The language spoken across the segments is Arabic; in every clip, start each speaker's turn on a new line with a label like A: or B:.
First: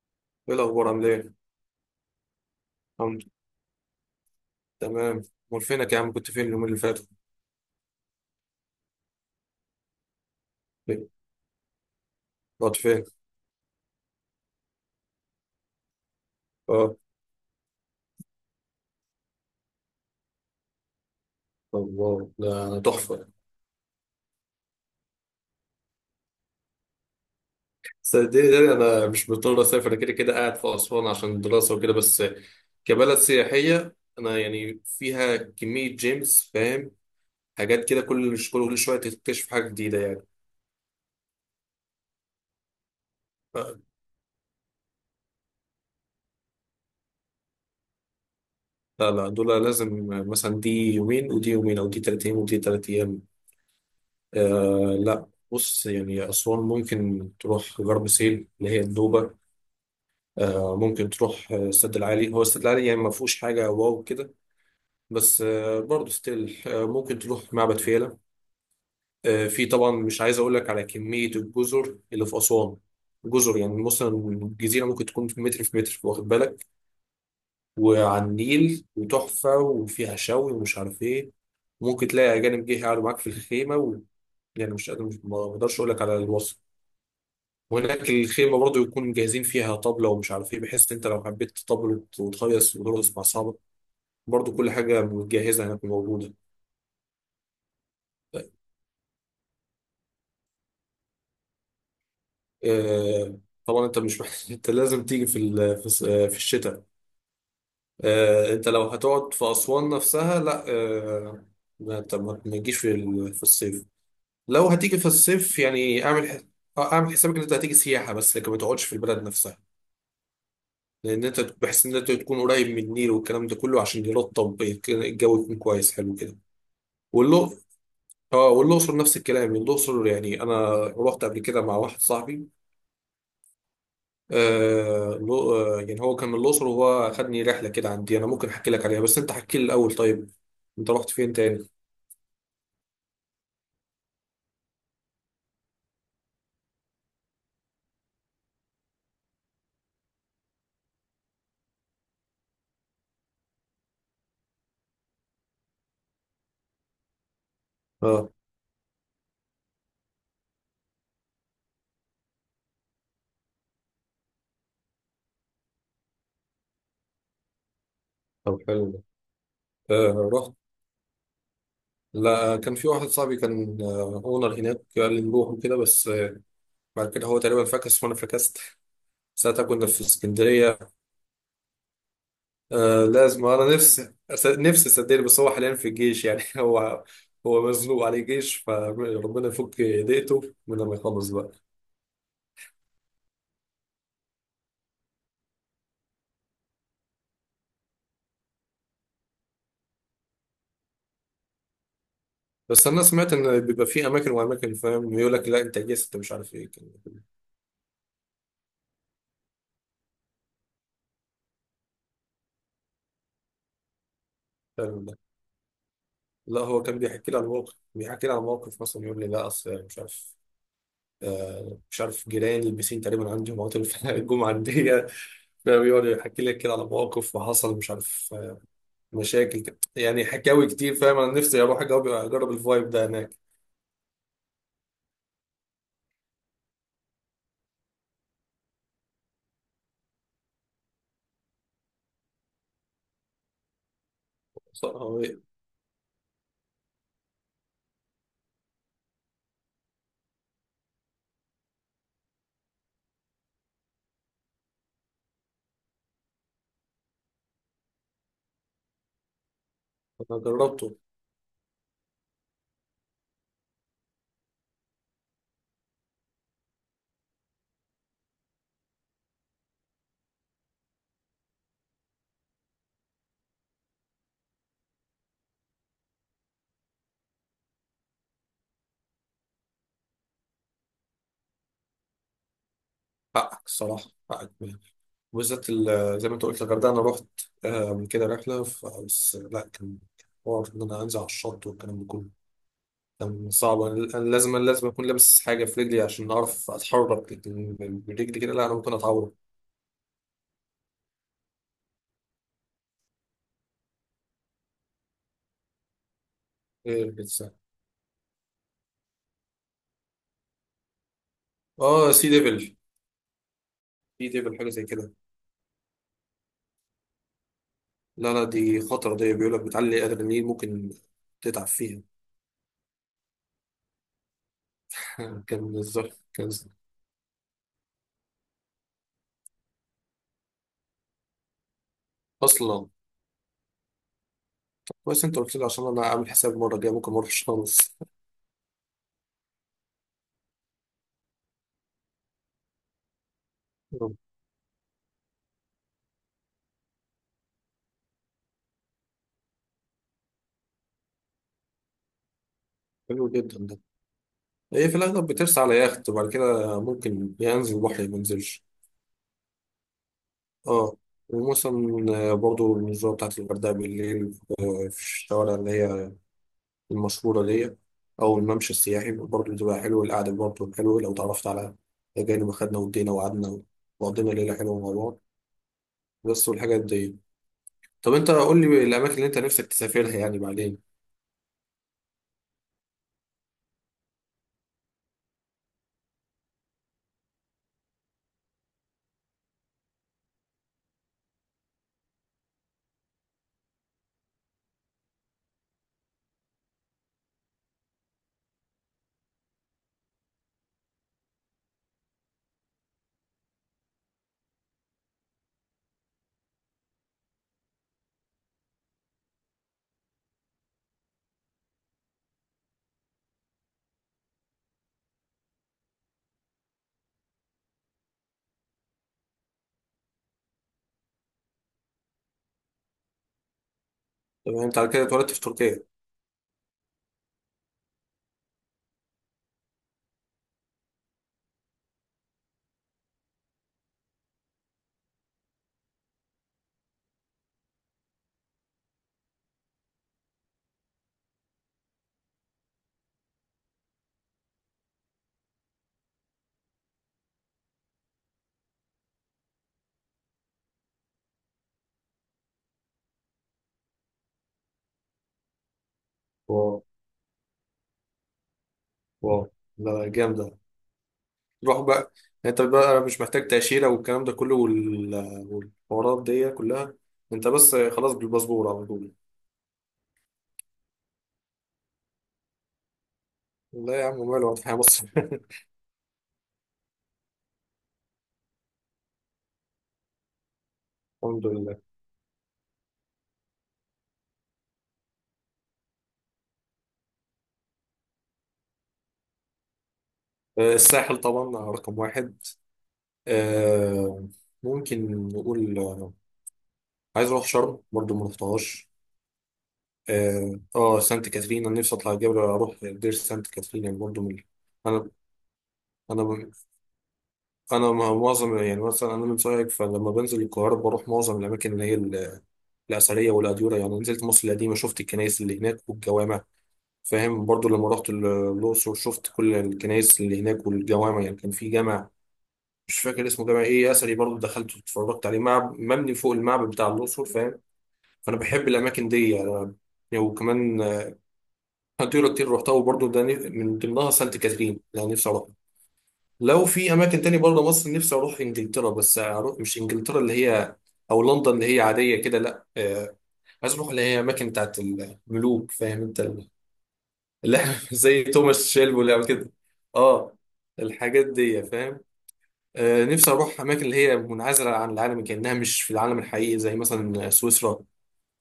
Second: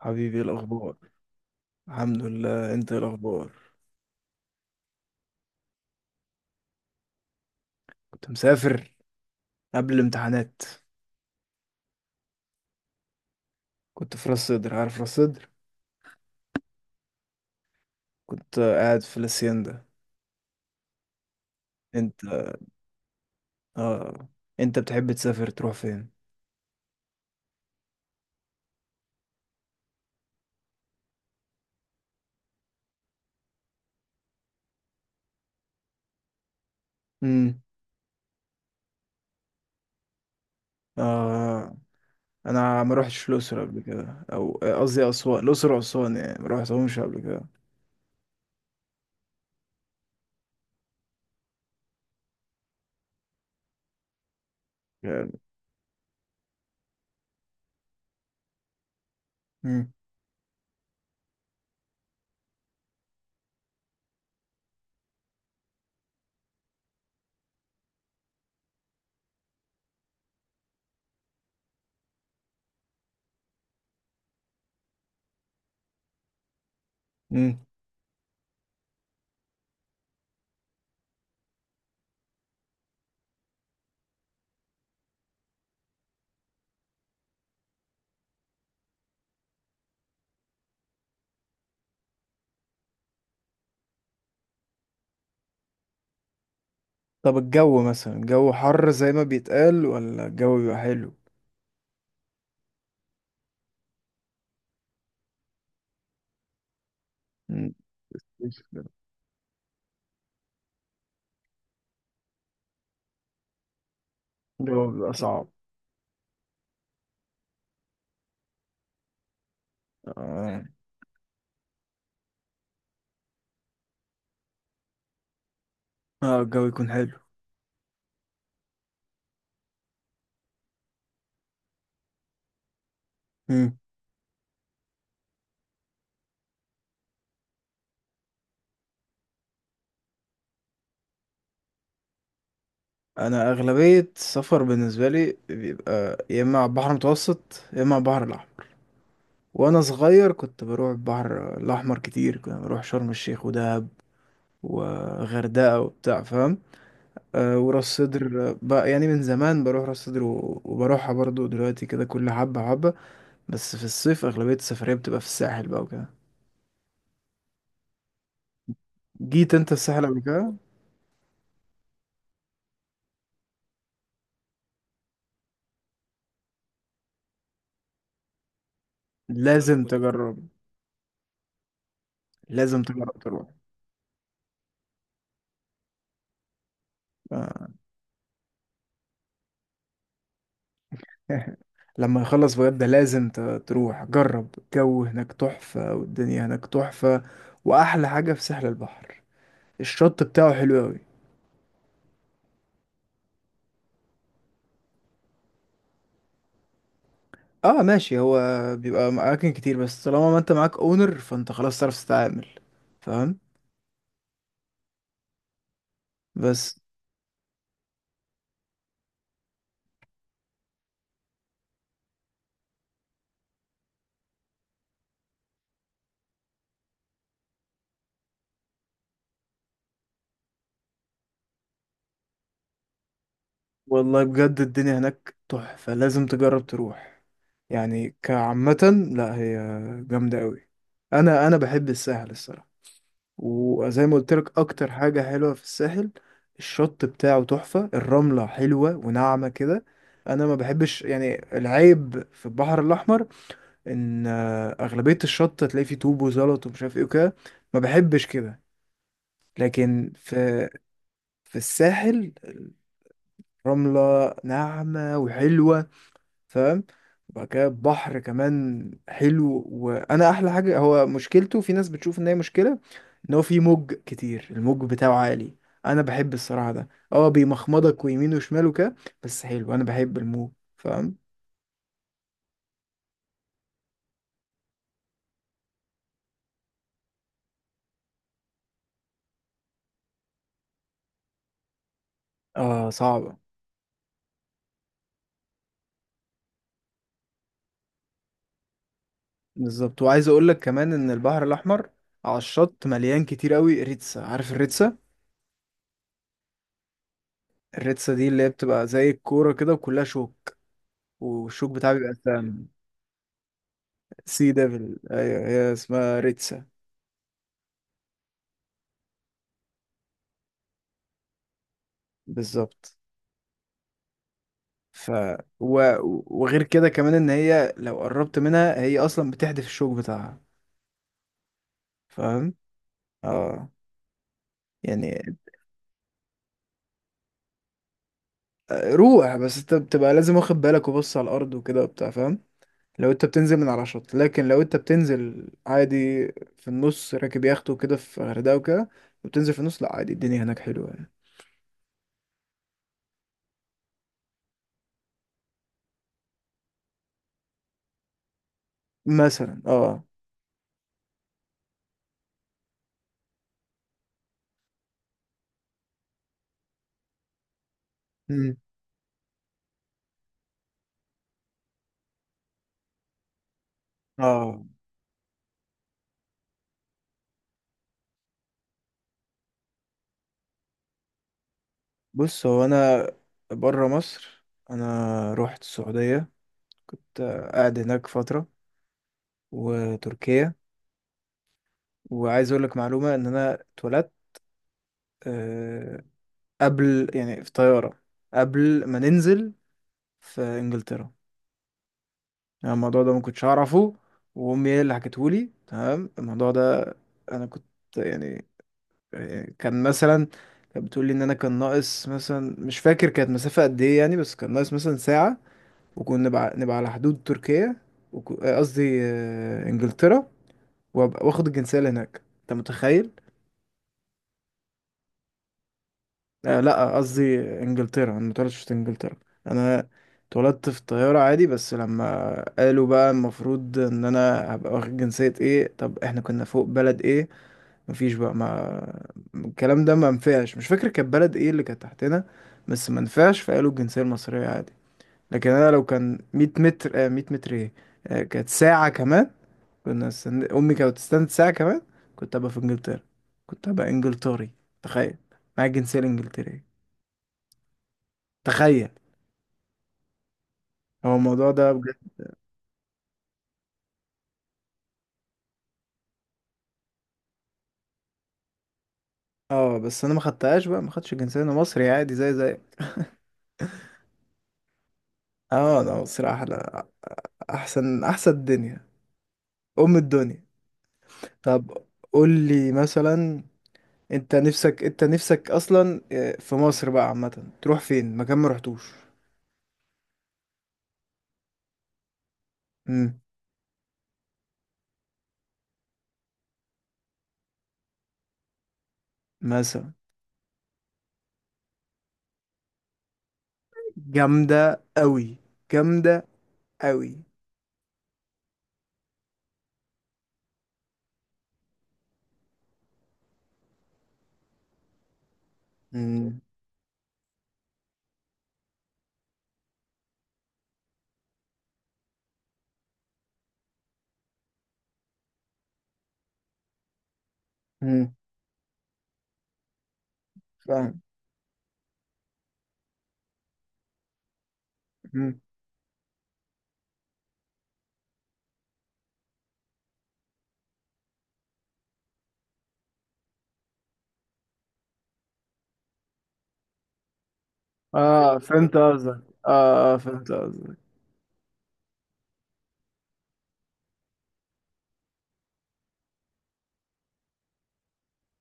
A: حبيبي، إيه
B: ايه الاخبار
A: الأخبار؟
B: عامل ايه؟
A: الحمد لله. أنت إيه
B: الحمد لله.
A: الأخبار؟
B: تمام. امال فينك يا عم؟ كنت فين اليومين اللي فاتوا؟
A: كنت مسافر قبل الامتحانات.
B: فين؟ رحت فين؟
A: كنت في راس سدر، عارف راس سدر؟
B: اه.
A: كنت قاعد في الاسيندا. أنت؟
B: الله ده انا تحفه.
A: آه. أنت بتحب تسافر تروح فين؟
B: صدقني ده انا مش مضطر اسافر، انا كده كده قاعد في اسوان عشان الدراسه وكده، بس كبلد سياحيه انا يعني فيها كميه جيمس، فاهم؟
A: امم.
B: حاجات كده، كل كل شويه تكتشف حاجه جديده يعني.
A: آه أنا ما روحتش الأقصر
B: آه،
A: قبل كده أو قصدي أسوان، الأقصر وأسوان يعني ما روحتهمش قبل كده.
B: لا لا، دول لازم مثلا دي يومين ودي يومين، او دي تلات ايام ودي تلات ايام. آه لا.
A: يعني.
B: بص يعني اسوان ممكن تروح غرب سهيل اللي هي النوبه،
A: امم.
B: ممكن تروح السد العالي، هو السد العالي يعني ما فيهوش حاجة واو كده، بس برضه ستيل ممكن تروح معبد فيلة. في طبعا، مش عايز أقول لك على كمية الجزر اللي في أسوان. جزر يعني مثلا الجزيرة ممكن تكون في متر في متر، واخد بالك؟
A: امم.
B: وعلى النيل وتحفة وفيها شوي ومش عارف إيه. ممكن تلاقي أجانب جه يقعدوا معاك في الخيمة و... يعني مش قادر، مش ما أقدرش أقول لك على الوصف. وهناك الخيمة برضه يكون جاهزين فيها طبلة ومش عارف إيه، بحيث إن أنت لو حبيت تطبل وتخيص وترقص مع أصحابك، برضو كل حاجة متجهزة هناك موجودة.
A: طب الجو مثلا، الجو حر زي ما بيتقال، ولا الجو بيبقى حلو؟
B: آه، طبعا انت مش محتاج انت لازم تيجي في ال- في الس- آه، في الشتاء
A: مم.
B: انت لو هتقعد في أسوان نفسها لا، آه، ما انت ما تجيش في الصيف. لو
A: الجو
B: هتيجي في
A: بيبقى صعب.
B: الصيف يعني اعمل اعمل حسابك ان انت هتيجي سياحة بس، لكن ما تقعدش في البلد نفسها،
A: آه.
B: لان انت بحيث ان انت تكون قريب من النيل والكلام ده كله عشان يرطب الجو يكون كويس حلو كده.
A: اه، الجو يكون حلو.
B: واللو، اه، والاقصر نفس الكلام. الاقصر يعني انا رحت قبل كده مع واحد صاحبي،
A: مم.
B: يعني هو كان من الأقصر، وهو خدني رحلة كده، عندي أنا ممكن أحكي لك عليها، بس أنت حكي لي الأول. طيب أنت رحت فين تاني؟
A: انا اغلبيه السفر بالنسبه لي بيبقى يا اما على البحر المتوسط يا اما على البحر الاحمر. وانا صغير كنت بروح البحر الاحمر كتير، كنت بروح شرم الشيخ ودهب وغردقه وبتاع، فاهم؟ أه، وراس
B: أه.
A: صدر بقى يعني من زمان بروح راس صدر وبروحها برضو دلوقتي كده، كل حبه حبه. بس في الصيف اغلبيه السفريه بتبقى في الساحل بقى وكده.
B: طب حلو ده.
A: جيت انت الساحل قبل
B: آه
A: كده
B: رحت،
A: انا؟
B: لا كان في واحد صاحبي كان أونر هناك، قال لي نروح وكده، بس آه، بعد كده هو تقريبا فكس وأنا فكست. ساعتها
A: لازم
B: كنا
A: كنت
B: في
A: تجرب.
B: اسكندرية.
A: لازم
B: آه
A: تجرب
B: لازم،
A: تروح.
B: أنا نفسي نفسي صدقني، بس هو حاليا في الجيش يعني هو هو
A: آه.
B: مزنوق عليه جيش، فربنا يفك ضيقته من لما يخلص بقى.
A: لما يخلص بجد، لازم تروح جرب الجو هناك تحفة، والدنيا هناك تحفة. وأحلى حاجة في ساحل البحر، الشط بتاعه حلو أوي.
B: بس انا سمعت ان بيبقى في اماكن واماكن، فاهم؟ يقول لك لا انت جاي انت مش عارف ايه كان،
A: اه ماشي، هو بيبقى أماكن كتير بس طالما ما انت معاك اونر فانت خلاص تعرف تتعامل. فاهم؟
B: فاهم ده. لا
A: بس
B: هو كان بيحكي لي عن موقف، بيحكي لي عن موقف مثلا، يقول لي لا اصل مش عارف، آه مش عارف، جيراني البسين تقريبا عندي، مواطن في الجمعه عندي، فاهم؟ يقعد يحكي لك كده على مواقف وحصل مش عارف مشاكل كده. يعني حكاوي كتير، فاهم، انا نفسي اروح أجرب الفايب ده هناك
A: والله بجد الدنيا هناك تحفة، لازم تجرب تروح. يعني كعامة، لا هي جامدة أوي. أنا بحب الساحل الصراحة. وزي ما قلت لك، اكتر
B: صراحة.
A: حاجة حلوة في الساحل، الشط بتاعه تحفة، الرملة حلوة وناعمة كده. انا ما بحبش يعني، العيب في البحر الاحمر ان اغلبية الشط تلاقي فيه طوب وزلط ومش عارف ايه وكده. ما بحبش كده. لكن
B: انا
A: في
B: جربته،
A: في الساحل، الرملة ناعمة وحلوة. فاهم؟ وبعد كده بحر كمان حلو، وانا احلى حاجه هو، مشكلته في ناس بتشوف ان هي مشكله، ان هو في موج كتير، الموج بتاعه عالي. انا بحب الصراحه، ده اه بيمخمضك ويمين وشمال وكده. بس حلو، انا بحب الموج. فاهم؟
B: حقك الصراحه، حقك. وبالذات زي ما انت قلت الغردقه، انا رحت من كده رحله، بس لا، كان حوار ان انا انزل على الشط والكلام ده كله.
A: اه صعبه.
B: كان صعب، أنا لازم اكون لابس حاجه في رجلي عشان اعرف اتحرك، لكن برجلي كده لا، انا ممكن اتعور.
A: بالظبط. وعايز اقول لك كمان ان البحر الاحمر على الشط مليان كتير قوي ريتسا، عارف الريتسا؟
B: إيه الإنسان؟
A: الريتسا دي اللي هي بتبقى زي الكوره كده، وكلها شوك، والشوك بتاعها
B: اه
A: بيبقى
B: سي
A: سام.
B: ديفل، سي
A: سي
B: ديفل، حاجه زي
A: ديفل،
B: كده.
A: ايوه، هي اسمها ريتسا.
B: لا لا، دي خطره دي، بيقول لك بتعلي ادرينالين، ممكن تتعب فيها.
A: بالظبط. ف
B: كان
A: و...
B: بالظبط، كان
A: وغير كده كمان، ان هي لو قربت منها هي اصلا بتحدف الشوك بتاعها. فاهم؟
B: اصلا.
A: اه. يعني.
B: كويس انت قلت لي، عشان انا عامل حساب المره الجايه ممكن ما اروحش خالص.
A: روح بس انت بتبقى لازم واخد بالك وبص على الارض وكده وبتاع، فاهم؟ لو انت بتنزل من على شط، لكن لو انت بتنزل عادي في النص راكب يخت وكده في غردقة وكده، وبتنزل في النص لا عادي، الدنيا هناك حلوة يعني.
B: حلو جدا ده. هي في الأغلب بترسى على يخت، وبعد كده ممكن يا ينزل البحر يا ما ينزلش.
A: مثلا، اه.
B: اه. ومثلا برضو النزهة بتاعت الغردقة بالليل، في الشوارع اللي هي المشهورة دي، أو
A: مم.
B: الممشى السياحي، برضو بتبقى حلو، القعدة برضو حلوة لو تعرفت على أجانب، أخدنا ودينا وقعدنا وقضينا ليلة
A: اه
B: حلوة مع بعض، بس والحاجات دي. طب أنت قول لي الأماكن اللي أنت نفسك تسافرها يعني بعدين.
A: بص، هو انا بره مصر انا روحت السعودية. كنت قاعد هناك فترة، وتركيا. وعايز اقول لك معلومة، ان انا اتولدت آه، قبل يعني في طيارة قبل ما ننزل في انجلترا. يعني الموضوع ده ما كنتش اعرفه، وامي هي اللي حكته لي، تمام الموضوع ده. انا كنت يعني يعني كان مثلا. كانت بتقول لي ان انا كان ناقص مثلا، مش فاكر كانت مسافة قد ايه يعني، بس كان ناقص مثلا ساعة. وكنا نبقى على حدود تركيا. قصدي انجلترا. وابقى واخد الجنسية اللي هناك، انت متخيل؟
B: طب أنت على كده اتولدت في تركيا؟
A: آه لا، قصدي انجلترا، انا متولدتش في انجلترا. انا اتولدت في طيارة عادي، بس لما قالوا بقى المفروض ان انا هبقى واخد جنسية ايه، طب احنا كنا فوق بلد ايه؟ مفيش بقى، ما الكلام ده ما نفعش، مش فاكر كانت بلد ايه اللي كانت تحتنا. بس ما نفعش، فقالوا الجنسية المصرية عادي. لكن انا لو كان 100 متر، 100 متر ايه، آه، كانت ساعة كمان. كنا امي كانت تستنى ساعة كمان. كنت هبقى في انجلترا، كنت هبقى انجلتري، تخيل، معايا الجنسية الانجلترية،
B: واو.
A: تخيل.
B: واو، ده جامدة.
A: هو الموضوع ده
B: روح
A: بجد.
B: بقى يعني، انت بقى مش محتاج تأشيرة والكلام ده كله والحوارات دي كلها، انت بس خلاص بالباسبور على طول.
A: اه بس انا ما خدتهاش بقى، ما خدتش الجنسيه، انا مصري عادي، زي
B: لا يا عم، ماله، واضح يا مصر.
A: اه، انا مصري احلى. احسن احسن الدنيا. ام الدنيا.
B: الحمد
A: طب
B: لله.
A: قول لي مثلا، انت نفسك اصلا في مصر بقى عامه تروح فين مكان ما رحتوش؟
B: الساحل طبعا، رقم واحد.
A: امم.
B: آه، ممكن نقول عايز اروح شرم برضه، ما رحتهاش.
A: مثلا.
B: اه، سانت كاترين، انا نفسي اطلع الجبل، اروح دير سانت كاترين، يعني برضه من
A: جامده
B: انا،
A: قوي. جامده
B: انا
A: قوي.
B: انا معظم يعني، مثلا انا من سوهاج، فلما بنزل القاهره بروح معظم الاماكن اللي هي الأثرية والأديرة، يعني نزلت مصر القديمة، شفت الكنائس اللي هناك
A: امم.
B: والجوامع، فاهم؟ برضو لما رحت الأقصر شفت كل الكنائس اللي هناك والجوامع، يعني كان في جامع مش فاكر اسمه، جامع ايه أثري، برضو دخلت واتفرجت عليه، معب مبني فوق المعبد بتاع الأقصر، فاهم؟
A: امم.
B: فأنا بحب الأماكن دي يعني. يعني وكمان
A: فاهم.
B: أديرة كتير رحتها، وبرضو ده من ضمنها سانت كاترين اللي أنا نفسي
A: امم.
B: أروحها. لو في أماكن تاني برضه مصر، نفسي أروح إنجلترا، بس أروح مش إنجلترا اللي هي أو لندن اللي هي عادية كده، لا، حسبه اللي هي اماكن بتاعت الملوك، فاهم انت اللي احنا زي
A: اه
B: توماس
A: فهمت
B: شيلبي اللي
A: قصدك،
B: عمل
A: اه،
B: كده.
A: فهمت
B: اه،
A: قصدك
B: الحاجات دي، فاهم؟ آه نفسي اروح اماكن اللي هي منعزله عن العالم، كانها مش في العالم الحقيقي، زي مثلا سويسرا،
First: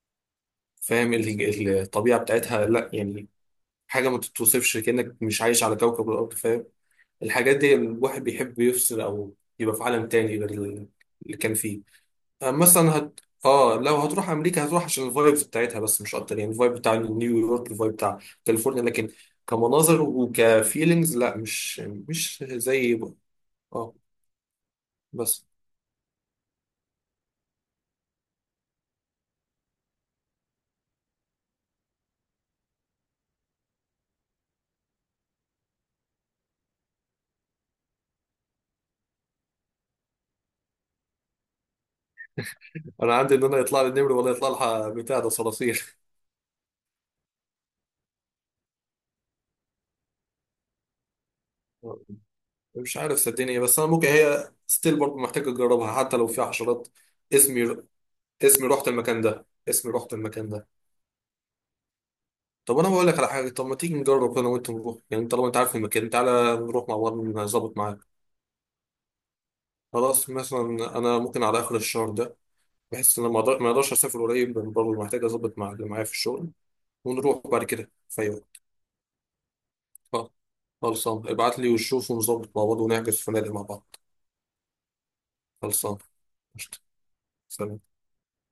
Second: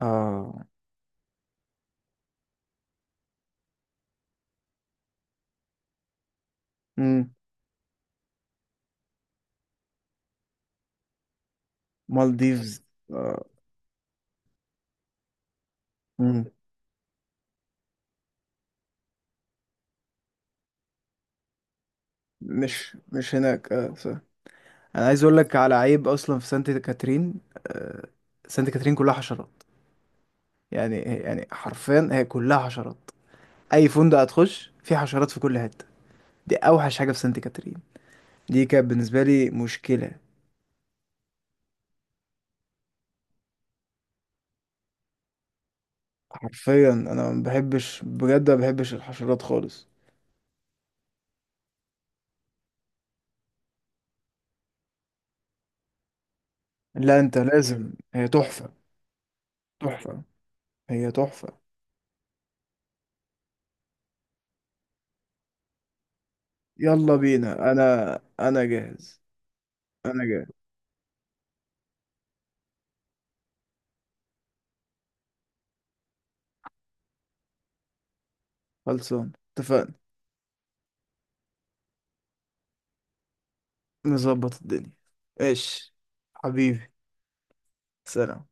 A: اه.
B: فاهم الطبيعه بتاعتها لا يعني، حاجه ما تتوصفش، كانك مش عايش على كوكب الارض، فاهم؟
A: امم.
B: الحاجات دي الواحد بيحب يفصل او يبقى في عالم تاني غير اللي كان فيه.
A: مالديفز.
B: مثلا هت...
A: اه،
B: اه لو هتروح امريكا هتروح عشان الفايبز بتاعتها بس، مش اكتر، يعني الفايب بتاع نيويورك، الفايب بتاع كاليفورنيا، لكن كمناظر وكفيلينجز لا، مش
A: مش
B: زي.
A: مش هناك، اه،
B: اه.
A: صح. انا عايز اقول
B: بس
A: لك على عيب اصلا في سانت كاترين. آه، سانت كاترين كلها حشرات. يعني حرفيا هي كلها حشرات. اي فندق هتخش فيه حشرات في كل حته. دي اوحش حاجه في سانت كاترين. دي كانت بالنسبه لي مشكله.
B: انا عندي ان انا يطلع لي النمر ولا يطلع لها بتاع ده صراصير.
A: حرفيا انا ما بحبش بجد، ما بحبش الحشرات خالص.
B: مش عارف صدقني، بس انا ممكن هي ستيل برضه محتاجه اجربها حتى لو فيها حشرات.
A: لا انت
B: اسمي،
A: لازم، هي تحفه.
B: رحت المكان ده، اسمي رحت
A: تحفه.
B: المكان ده.
A: هي تحفه.
B: طب انا بقول لك على حاجه، طب ما تيجي نجرب انا وانت نروح، يعني طالما انت عارف المكان تعالى نروح مع بعض،
A: يلا بينا
B: نظبط معاك.
A: انا. انا جاهز. انا
B: خلاص،
A: جاهز.
B: مثلا انا ممكن على اخر الشهر ده، بحس ان انا ما اقدرش اسافر قريب لأن برضه محتاج اظبط مع اللي معايا في الشغل، ونروح بعد كده في أي وقت.
A: خلصان. اتفقنا.
B: خلاص. خلصان، ابعت لي وشوف، ونظبط مع بعض ونحجز فنادق مع بعض.
A: نظبط الدنيا. ماشي.
B: خلصان. قشطة.
A: حبيبي.
B: سلام
A: سلام.